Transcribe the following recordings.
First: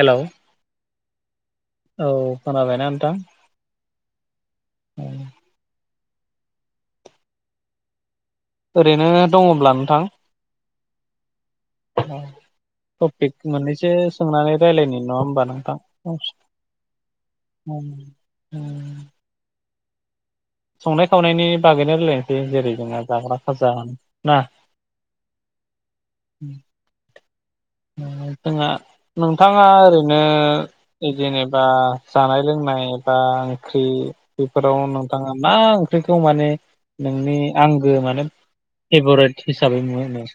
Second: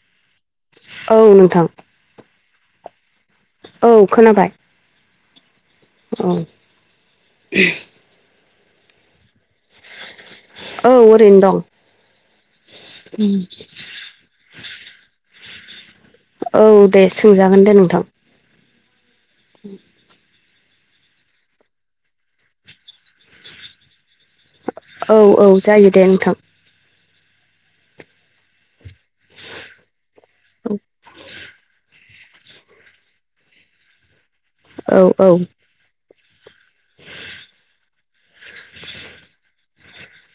हेल' औ नोंथां औ खोनाबायना नोंथां औ खोनाबाय औ ओरैनो दङब्ला नोंथां ओ ओरैनो दं टपिक मोननैसो सोंनानै रायज्लायनि नङा होमबा नोंथां औ दे सोंजागोन दे नोंथां [inaudible] [inaudible] संनाय खावनायनि बागैनो रायलायनोसै जेरै जोंना जाग्रा खाजा ना औ-औ जायो दे नोंथां जोंहा नोंथाङा ओरै नों बिदिनो जेनेबा जानाय लोंनाय एबा ओंख्रि बेफोराव औ औ नोंथाङा मा ओंख्रिखौ माने नोंनि आंबो माने फेभरेट हिसाबै मोनो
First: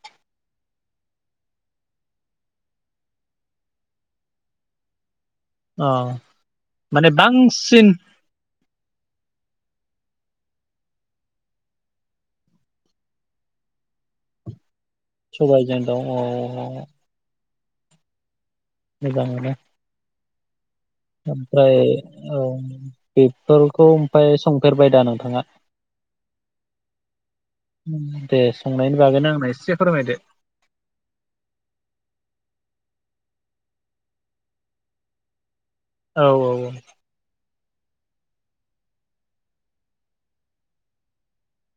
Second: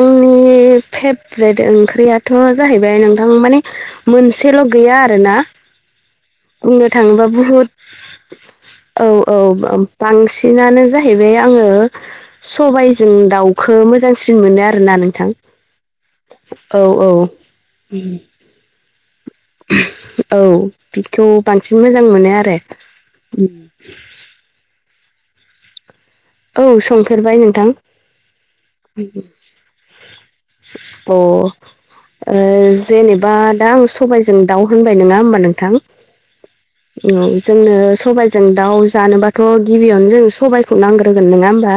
आंनि फेभ्रेट ओंख्रियाथ' जाहैबाय नोंथां माने मोनसेल' गैया आरोना औ बुंनो थाङोबा बुहुद औ-औ बांसिनानो जाहैबाय आङो सबायजों दाउखौ मोजांसिन मोनो आरोना नो सबायजों दाउ अ नोंथां औ-औ मोजांङानो औ बिखौ बांसिन मोजां मोनो आरो खौ ओमफ्राय संफेरबाय दा नोंथाङा औ संफेरबाय नोंथां दे संनायनि बागैनो आंनो एसे फोरमायदो अ जेनेबा दा आं सबायजों दाउ होनबाय नङा होमबा नोंथां औ-औ-औ औ जोंनो सबजों दाउ जानोबाथ' गिबियावनो जों सबाइखौ नांगोन होगोन नोङा होमबा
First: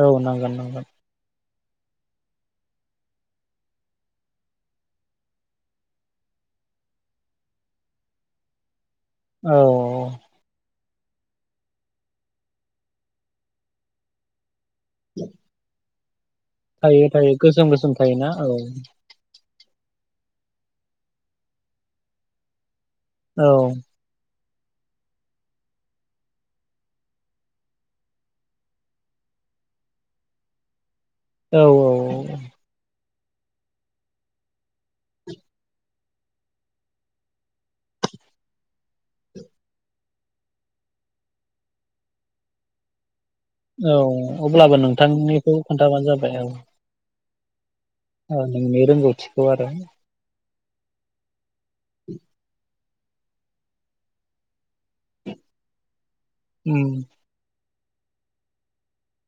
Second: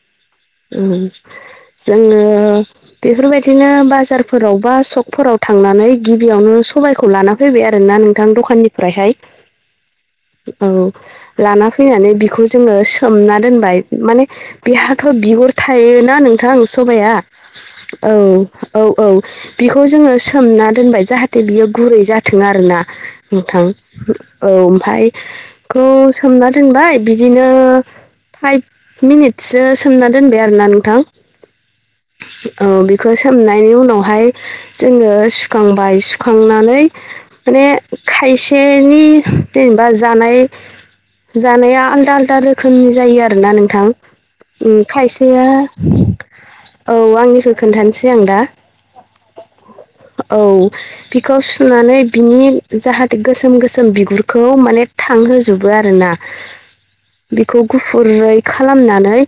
औ औ नांगोन नांगोन ओम जोङो बेफोरबायदिनो बाजारफोराव बा सकफोराव थांनानै गिबियावनो सबायखौ लाना फैबाय आरोना नोंथां दखाननिफ्रायहाय औ औ लाना फैनानै बिखौ जोङो सोमना दोनबाय माने बिहाथ' बिगुर थायोना नोंथां थायो सबाइया थायो गोसोम गोसोम औ थायोना औ औ बिखौ जोङो सोमना दोनबाय जाहाथे बियो गुरै जाथों आरोना औ नोंथां औ ओमफाय एखौ सोमना दोनबाय बिदिनो फाइभ मिनिटससो सोमना दोनबाय आरोना नोंथां औ औ औ बिखौ सोमनायनि उनावहाय जोङो सुखांबाय सुखांनानै माने खायसेनि जेनेबा जानाय जानाया आलदा आलदा रोखोमनि जायो आरो ना नों थां औ अब्लाबो उम खायसेआ नोंथांनिखौ खोन्थाबानो जाबाय औ आंनिखौ खोन्थानोसै आं दा औ नोंनि रोंगौथिखौ आरो औ बिखौ सुनानै बिनि जाहाथे गोसोम गोसोम बिगुरखौ माने थांहोजोबो आरो ना उम बिखौ गुफुरै खालामनानै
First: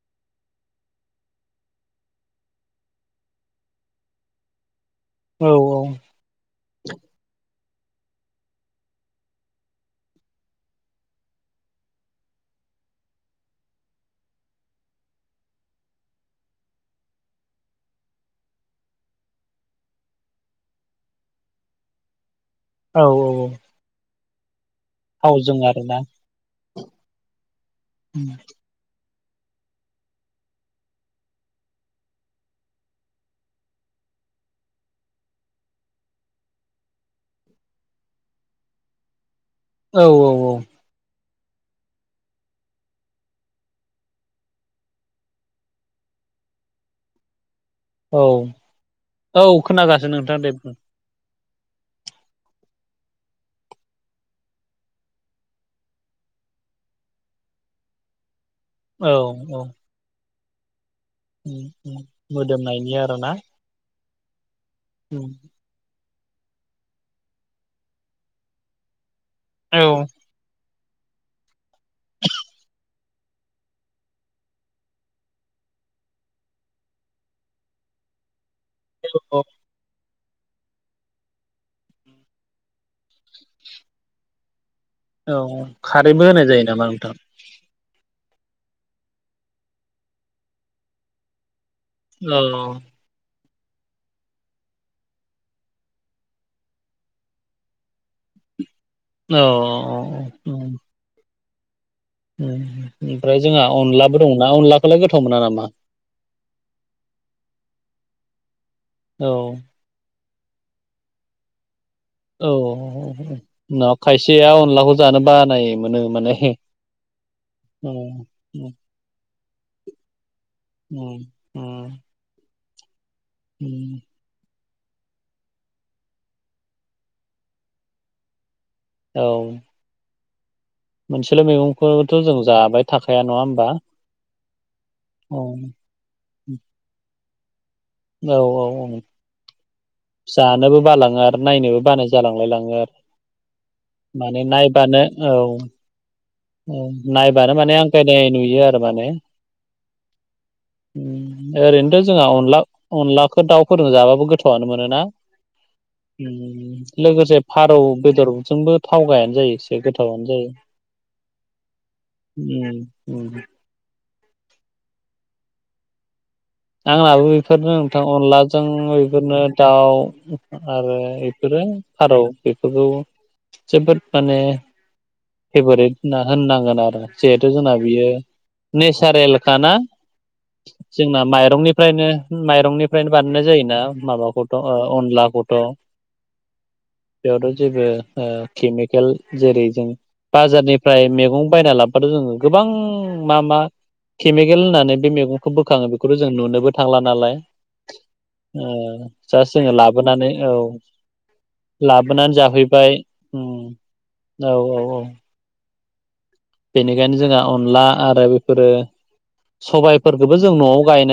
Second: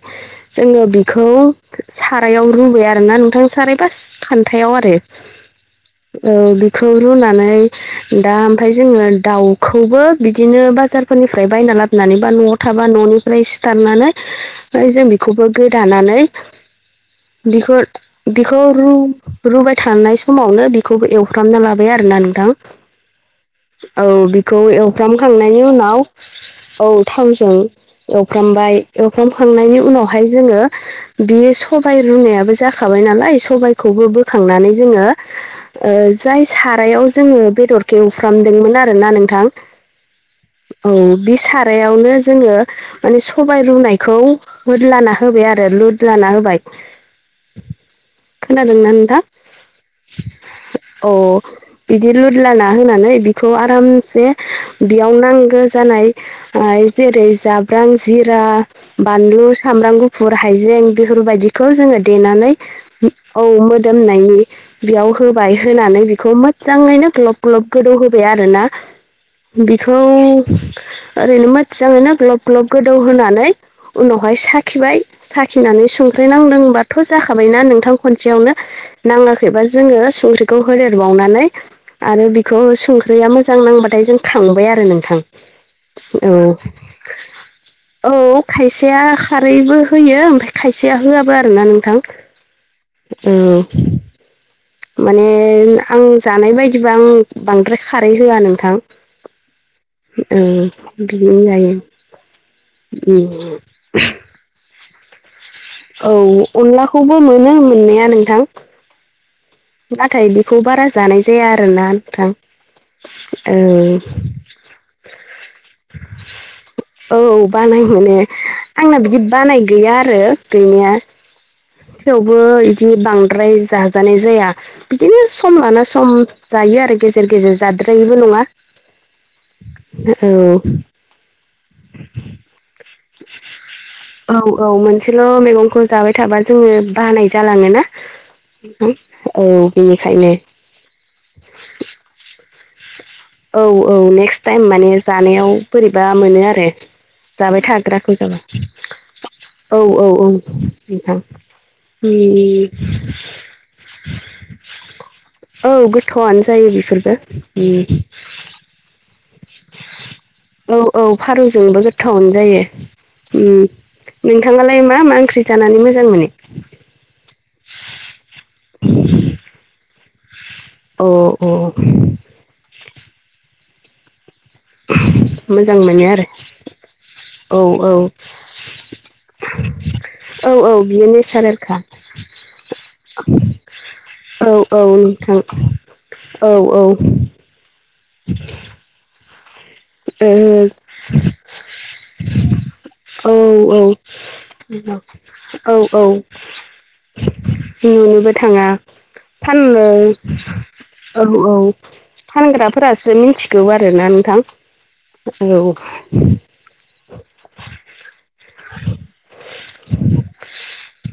जोङो बिखौ सारायाव रुबाय आरोना नोंथां साराय बास खान्थायाव आरो औ औ औ बेखौ रुनानै दा आमफफ्राय जोङो दाउखौबो बिदिनो बाजारफोरनिफ्राय बायना लाबोनानै बा न'आव थाबा न'निफ्राय सिथारनानै ओह जों बेखौबो गोदानानै बिखुर बेखौ रु रुबाय थानाय समावनो बिखौबो एवफ्रामना लाबाय आरोना नोंथां औ औ औ औ बेखौ थावजों एवफ्रामखांनायनि आरोना उनाव औ थावजों एवफ्रामबाय एवफ्रामखांनायनि उनावहाय जोङो बेयो सबाय रुनायाबो जाखाबाय नालाय सबायखौबो बोखांनानै जोङो ओ जाय सारायाव जोङो बेदोरखौ एवफ्रामदोंमोन आरो ना नोंथां औ औ औ औ बे सारायावनो जोङो माने सबाय रुनायखौ होदाला होबाय आरो लुदालाना होबाय औ खोनादोंना औ खोनागासेनो नोंथां दे बुं ओ बिदि लुदला ना होनानै बिखौ आरामसे बेयाव नांगो जानाय ओ जेरै जाब्रां जिरा औ बानलु औ सामब्राम गुफुर हाइजें बेफोरबायदिखौ जोङो देनानै मोदोमनायनि आरोना औ मोदोमनायनि बेयाव उम होबाय होनानै बेखौ मोजाङैनो ग्ल'ब ग्ल'ब गोदौ होबाय आरोना बिखौ औ ओरैनो मोजाङैनो ग्ल'ब ग्ल'ब गोदौ होनानै उनावहाय साखिबाय साखिनानै संख्रि नांदोंबाथ' जाखाबायना नोंथां खनसेआवनो नाङाखैबा जोङो सोंख्रिखौ होदेरबावनानै आरो बिखौ संख्रिआ मोजां नांबाथाय जों खांबाय आरो नों औ खारैबो होनाय जायो नामा नोंथां औ खायसेआ खारैबो होयो आमफाय खायसेआ होआबो आरोना नोंथां ल'ल' औ माने आं जानाय बायदिबा आं बांद्राय खारै होआ नोंथां औ औ बिदिनो जायो उम ओमफ्राय जोंहा अनलाबो दंना अनलाखौलाय गोथाव मोना नामा औ अनलाखौबो मोनो मोननाया नोंथां औ नाथाय बेखौ बारा जानाय जाया आरोना नोंथां औ ननाव खायसेया अनलाखौ जानो बानाय मोनो माने औ बानाय मोनो आंना बिदि बानाय गैया आरो गैनाया थेवबो बिदि बांद्राय जाजानाय जाया बिदिनो सम लाना सम जायो आरो गेजेर गेजेर जाद्रायिबो नङा औ औ मोनसेल' मैगंखौथ' जों जाबाय थाखाया नङा होमबा औ औ मोनसेल' औ मैगंखौ जाबाय थाबा जोङो बानाय जालाङोना औ औ औ औ बेनिखायनो जानोबो बालाङो आरो नायनोबो बानाय जालांलायलाङो औ औ आरो नेक्स्ट माने टाइम नायबानो औ जानायाव बोरैबा मोनो आरो औ नायबानो जाबाय माने आं थाग्राखौ गायनाय जाबा नुयो आरो माने औ औ औ नोंथां उम ओरैनोथ' जोंहा अनला अनलाखौ दाउफोरजों जाबाबो गोथावानो मोनोना औ गोथावआनो जायो बेफोरबो लोगोसे फारौ उम बेदरजोंबो थाव गायानो जायो एसे गोथावनो जायो औ औ फारौजोंबो गोथावानो उम उम जायो नोंथाङालाय मा मा ओंख्रि जानानै मोजां मोनो आंनाबो बेफोरनो नोंथां अनलाजों बेफोरनो दाउ आरो औ औ एफोरो फारौ बेफोरखौ जोबोद माने [inaudible] फेभरेट मोनो होनना आरो होननांगोन आरो जिहेथु औ जोंना औ बियो नेसारेलखा ना औ औ बियो जोंना नेचारेलखा माइरंनिफ्रायनो माइरंनिफ्रायनो बानायनाय जायोना औ माबाखौथ' औ नोंथां अनलाखौथ' द' औ औ बेयावथ' जेबो ओ केमिकेल जेरै जों औ बाजारनिफ्राय मैगं बायना लाबाथ' जोङो गोबां मा मा केमिकेल होननानै बे मैगंखौ औ बोखाङो औ बेखौथ' जों नुनोबो थांला नालाय नुनोबो थाङा जासट जोङो फाननो लाबोनानै औ औ औ लाबोनानै जाफैबाय फानग्राफोरासो मिथिगौ आरोना नोंथां औ औ औ औ बेनिखायनो जोंहा अनला आरो बेफोरो सबायफोरखौबो जों न'आव गाय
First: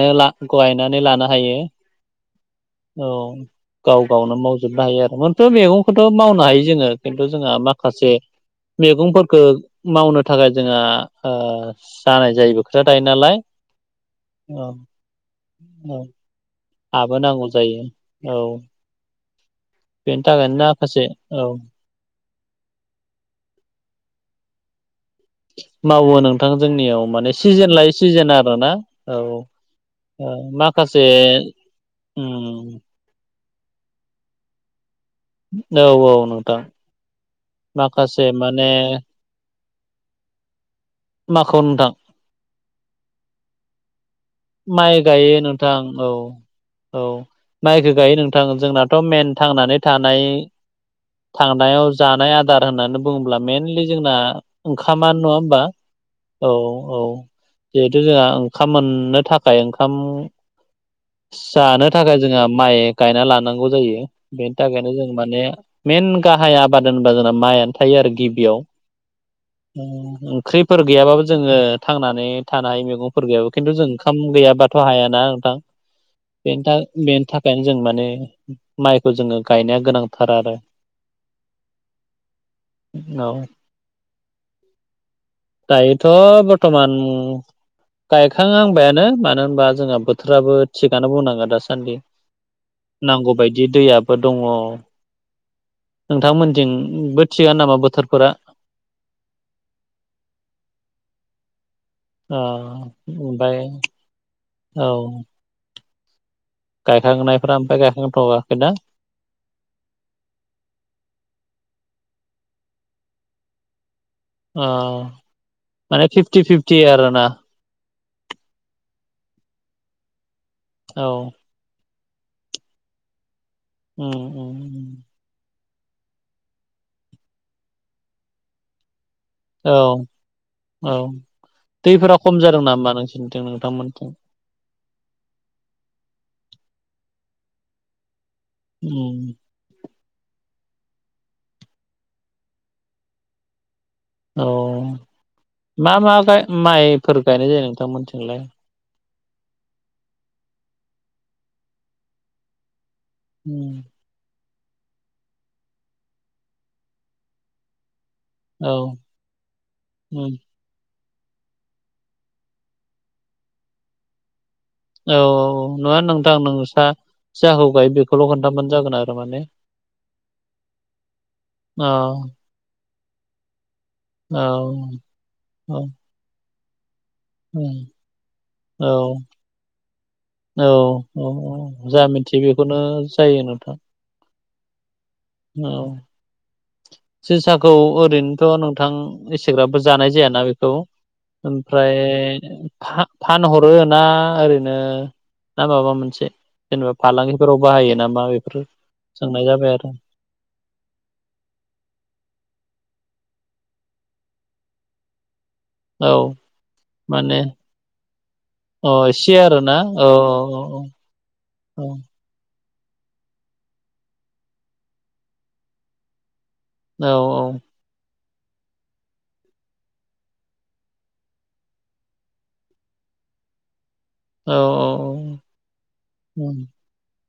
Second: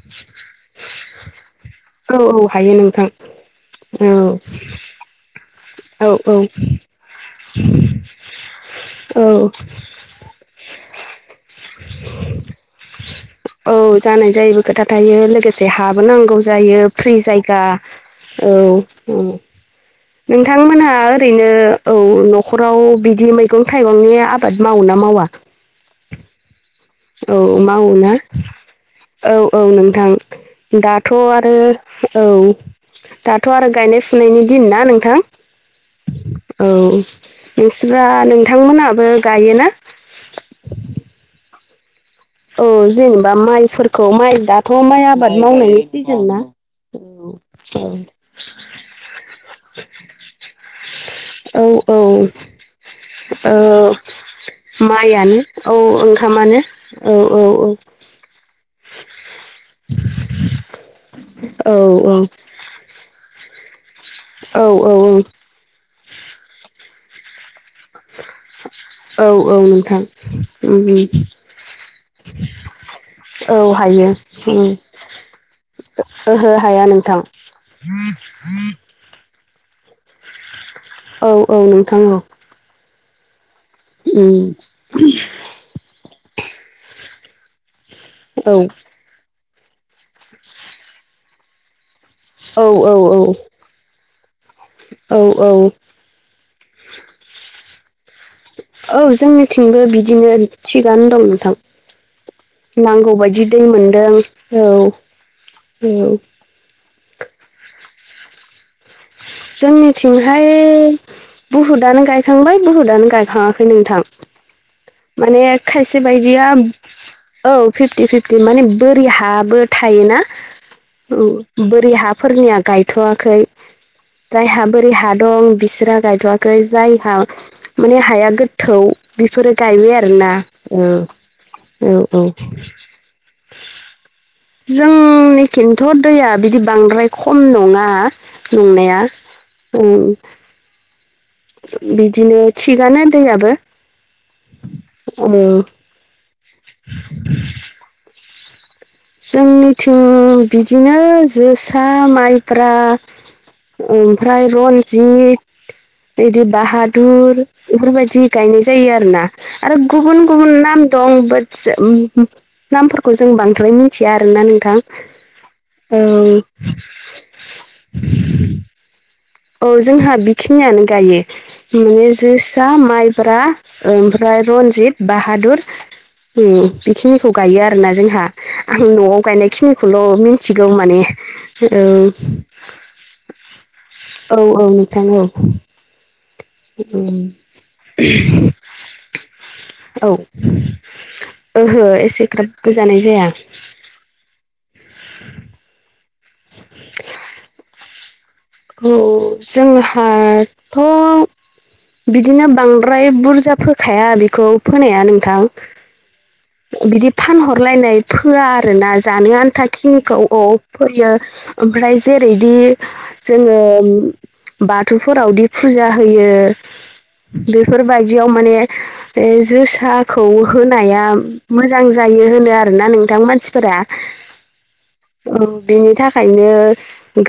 गायनानै लानो हायो औ औ हायो नोंथां औ गाव औ गावनो मावजोबनो हायो आरो मैगंखौथ' औ मावनो हायो औ जोङो खिन्थु जोंहा माखासे औ मैगंफोरखौ मावनो थाखाय जोंहा जानाय जायिबो खोथा थायो नालाय औ जानाय जायैबो औ खोथा थायो लोगोसे हाबो औ नांगौ जायो हाबो फ्रि नांगौ जायगा जायो औ बेनि थाखायनो नोंथांमोनहा माखासे ओरैनो औ न'खराव बिदि मैगं थाइगंनि आबाद मावो ना मावा मावो नोंथां जोंनियाव माने औ सिजोन लायै मावोना सिजोन आरो ना औ माखासे दाथ' आरो औ उम दाथ' आरो गायनाय फुनायनि दिन ना नोंथां औ औ नोंथां औ नोंस्रा माखासे माने नोंथांमोनाबो गायोना माखौ नोंथां औ जेनेबा माइफोरखौ माइ दाथ' माइ आबाद गायो नोंथां मावनायनि औ सिजोन ना औ माइखौ गायो नोंथां जोंनाथ' मेन थांनानै थानाय औ थांनायाव औ जानाय आदार होननानै बुङोब्ला मइेनलि औ जोंना ओंखामानो नङा होमबा माइयानो औ औ ओंखामानो औ औ औ जिहेथु जोंहा ओंखाम मोननो थाखाय ओंखाम औ जानो थाखाय जोंहा माइ गायना लानांगौ जायो बेनि थाखायनो जों औ माने मइेन गाहाय आबाद होनबा जोंना मायानो थायो आरो गिबियाव औ-औ ओंख्रिफोर गैयाबाबो जोङो थांनानै थानो हायो मैगंफोर गैयाबो औ खिन्थु जों हायो उम गैयाबाथ' हायाना ओहो नोंथांनि थाखाय हाया नोंथां बेनि थाखायनो जों माने माइखौ जोङो गायनाया गोनांथार आरो औ-औ नोंथां औ औ उम दायोथ' बर्थमान औ गायखांहां नो मानो होनबा जोंहा बोथोराबो थिगानो बुंनांगोन दासान्दि औ नांगौ बायदि दि दैयाबो दङ औ-औ नोंथांमोनथिंबो थिगानो नामा बोथोरफोरा औ जोंनिथिंबो बिदिनो थिगानो दं नोंथां ओ नांगौबायदि ओमफ्राय दै मोनदों औ-औ गायखांनायफोरा ओमफ्राय गायखांथ'वाखै दा जोंनिथिंहाय बुहुदआनो गायखांबाय बुहुदानो गायखाङाखै नोंथां ओ माने खायसे माने फिफ्टि बायदिया फिफ्टि आरोना औ फिफ्टि फिफ फ्टि माने बोरि हाबो थायोना औ बोरि हाफोरनिया गायथ'वाखै उम जायहा बोरि उम हा दं बिसोरहा गायथ'वाखै जायहा माने हाया गोथौ बिफोरो औ गायबाय आरोना औ औ दैफोरा औ खम जादों नामा नोंसिनिथिं नोंथांमोनथि जोंनि खिन्थ' दैया बिदि बांद्राय खम नङा नंनाया उम औ बिदिनो थिगानो दैयाबो अ औ मा मा माइफोर गायनाय जायो नोंथांमोनथिंलाय जोंनिथिं बिदिनो जोसा माइब्रा उम ओमफ्राय रन्जित बिदि बाहादुर बेफोरबायदि गायनाय औ जायो आरो ना आरो गुबुन उम गुबुन नाम दं बा नामफोरखौ जों बांद्राय मिथिया आरोना नोंथां औ औ नङा नोंथां नोंसा जाखौ गायो बेखौल' खोन्थाबानो जागोन आरो माने औ औ जोंहा बेखिनियानो गायो अ माने जोसा माइब्रा औ ओमफ्राय रन्जित बाहादुर औ ओम बेखिनिखौ उम, गायो आरोना जोंहा आं औ न'आव गायनायखिनिखौल' औ मिथिगौ माने औ जा औ मिथियो बेखौनो जायो नोंथां औ-औ नोंथां औ औ जोसाखौ ओरैनोथ' नोंथां इसेग्राबो जानाय औ जायाना बेखौ ओहो ओमफ्राय एसेग्राब गोजानाय फा जाया फानहर रोना ओरैनो ना माबा मोनसे जेनेबा फालांगिफोराव बाहायो नामा बे औ जोंहाथ' बिदिनो बांद्राय बुरजा फोखाया बेखौ फोनाया नोंथां औ बिदि माने फानहरलायनाय फोआ आरो ना अ जानो एसे आरोना आन्थााखिनिखौ औ फोयो औ ओमफ्राय जे ओरैदि जोङो बाथौफोरावदि फुजा होयो औ बेफोरबायदियाव माने जोसाखौ होनाया मोजां जायो होनो आरोना नोंथां मानसिफोरा औ औ बिनि थाखायनो उम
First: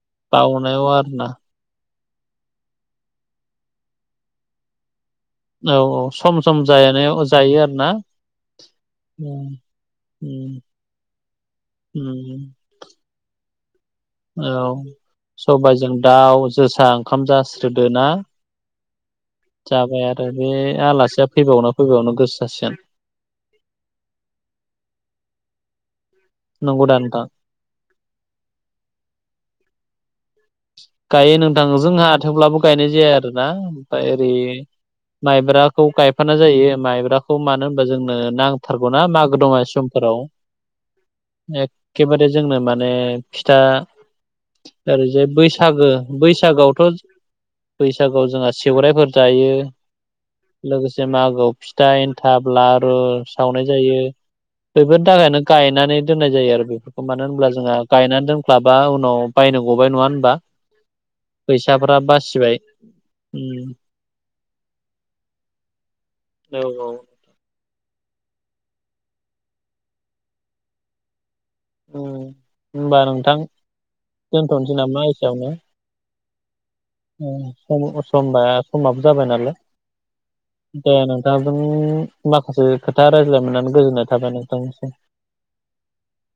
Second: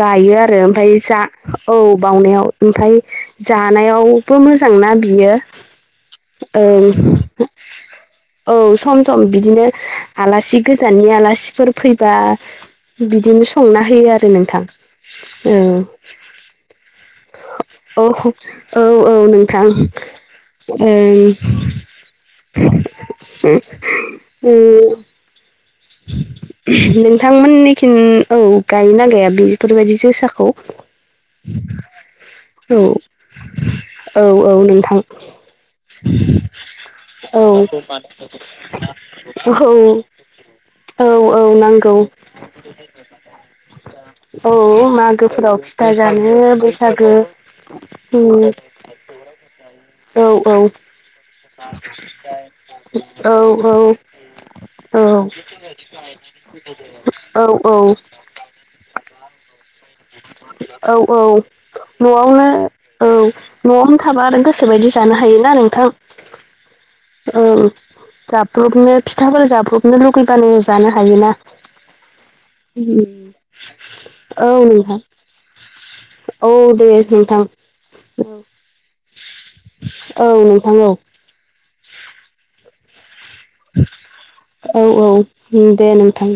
गायो आरो बावनायाव ओमफ्राय जा आरोना औ बावनायाव ओमफ्राय जानायावबो मोजांना बियो औ औ सम सम ओं जानायाव जायो आरो ना औ सम सम बिदिनो आलासि गोजाननि आलासिफोर फैबा उम बिदिनो संना होयो आरो औ नोंथां औ सबाइजों दाउ जोसा ओंखाम जास्रोदो औ ना औ औ नों जाबाय आरो बे आलासिया फैबावनो फैबावनो गोसो जासिगोन औ नंगौदा नोंथां नोंथांमोननि खिन औ गाय ना गाया बेफोरबायदि जोसाखौ गायो नोंथां जोंहा थेवब्लाबो औ गायनाय जाया आरोना ओमफ्राय औ ओरै नोंथां माइब्राखौ गायफानाय जायो माइब्राखौ औ मानो होनबा जोंनो नांथारगौना मागो औ दमासि समफोराव औ औ नांगौ एखेबारे जोंनो माने फिथा औ ओरैजाय मागोफोराव बैसागो फिथा जानो बैसागोआवथ' बैसागो बैसागुआव उम जोंहा सेवरायफोर जायो औ औ लोगोसे मागोआव फिथा ए थाब लारु सावनाय औ जायो औ बेफोरनि औ थाखायनो गायनानै दोननाय जायो आरो बेफोरखौ मानो औ होनब्ला जोंहा औ गायनानै दोन खाबा उनाव बायनो गबाय नङा होनबा औ औ फैसाफ्रा बासिबाय न'आवनो औ उम न'आवनो थाबा आरो गोसो बायदि जानो हायोना नोंथां औ औ ओं जाब्रबनो फिथाफोर जाब्रबनो लुगैबानो जानो हायोना उम होमबा औ नोंथां जोंनो औ दे नोंथां समबा समाबो जाबाय नालाय औ नोंथां औ दे नोंथांजों माखासे खोथा रायज्लाय मोननानै गोजोननाय थाबाय औ नोंथांनिसिम औ दे नोंथां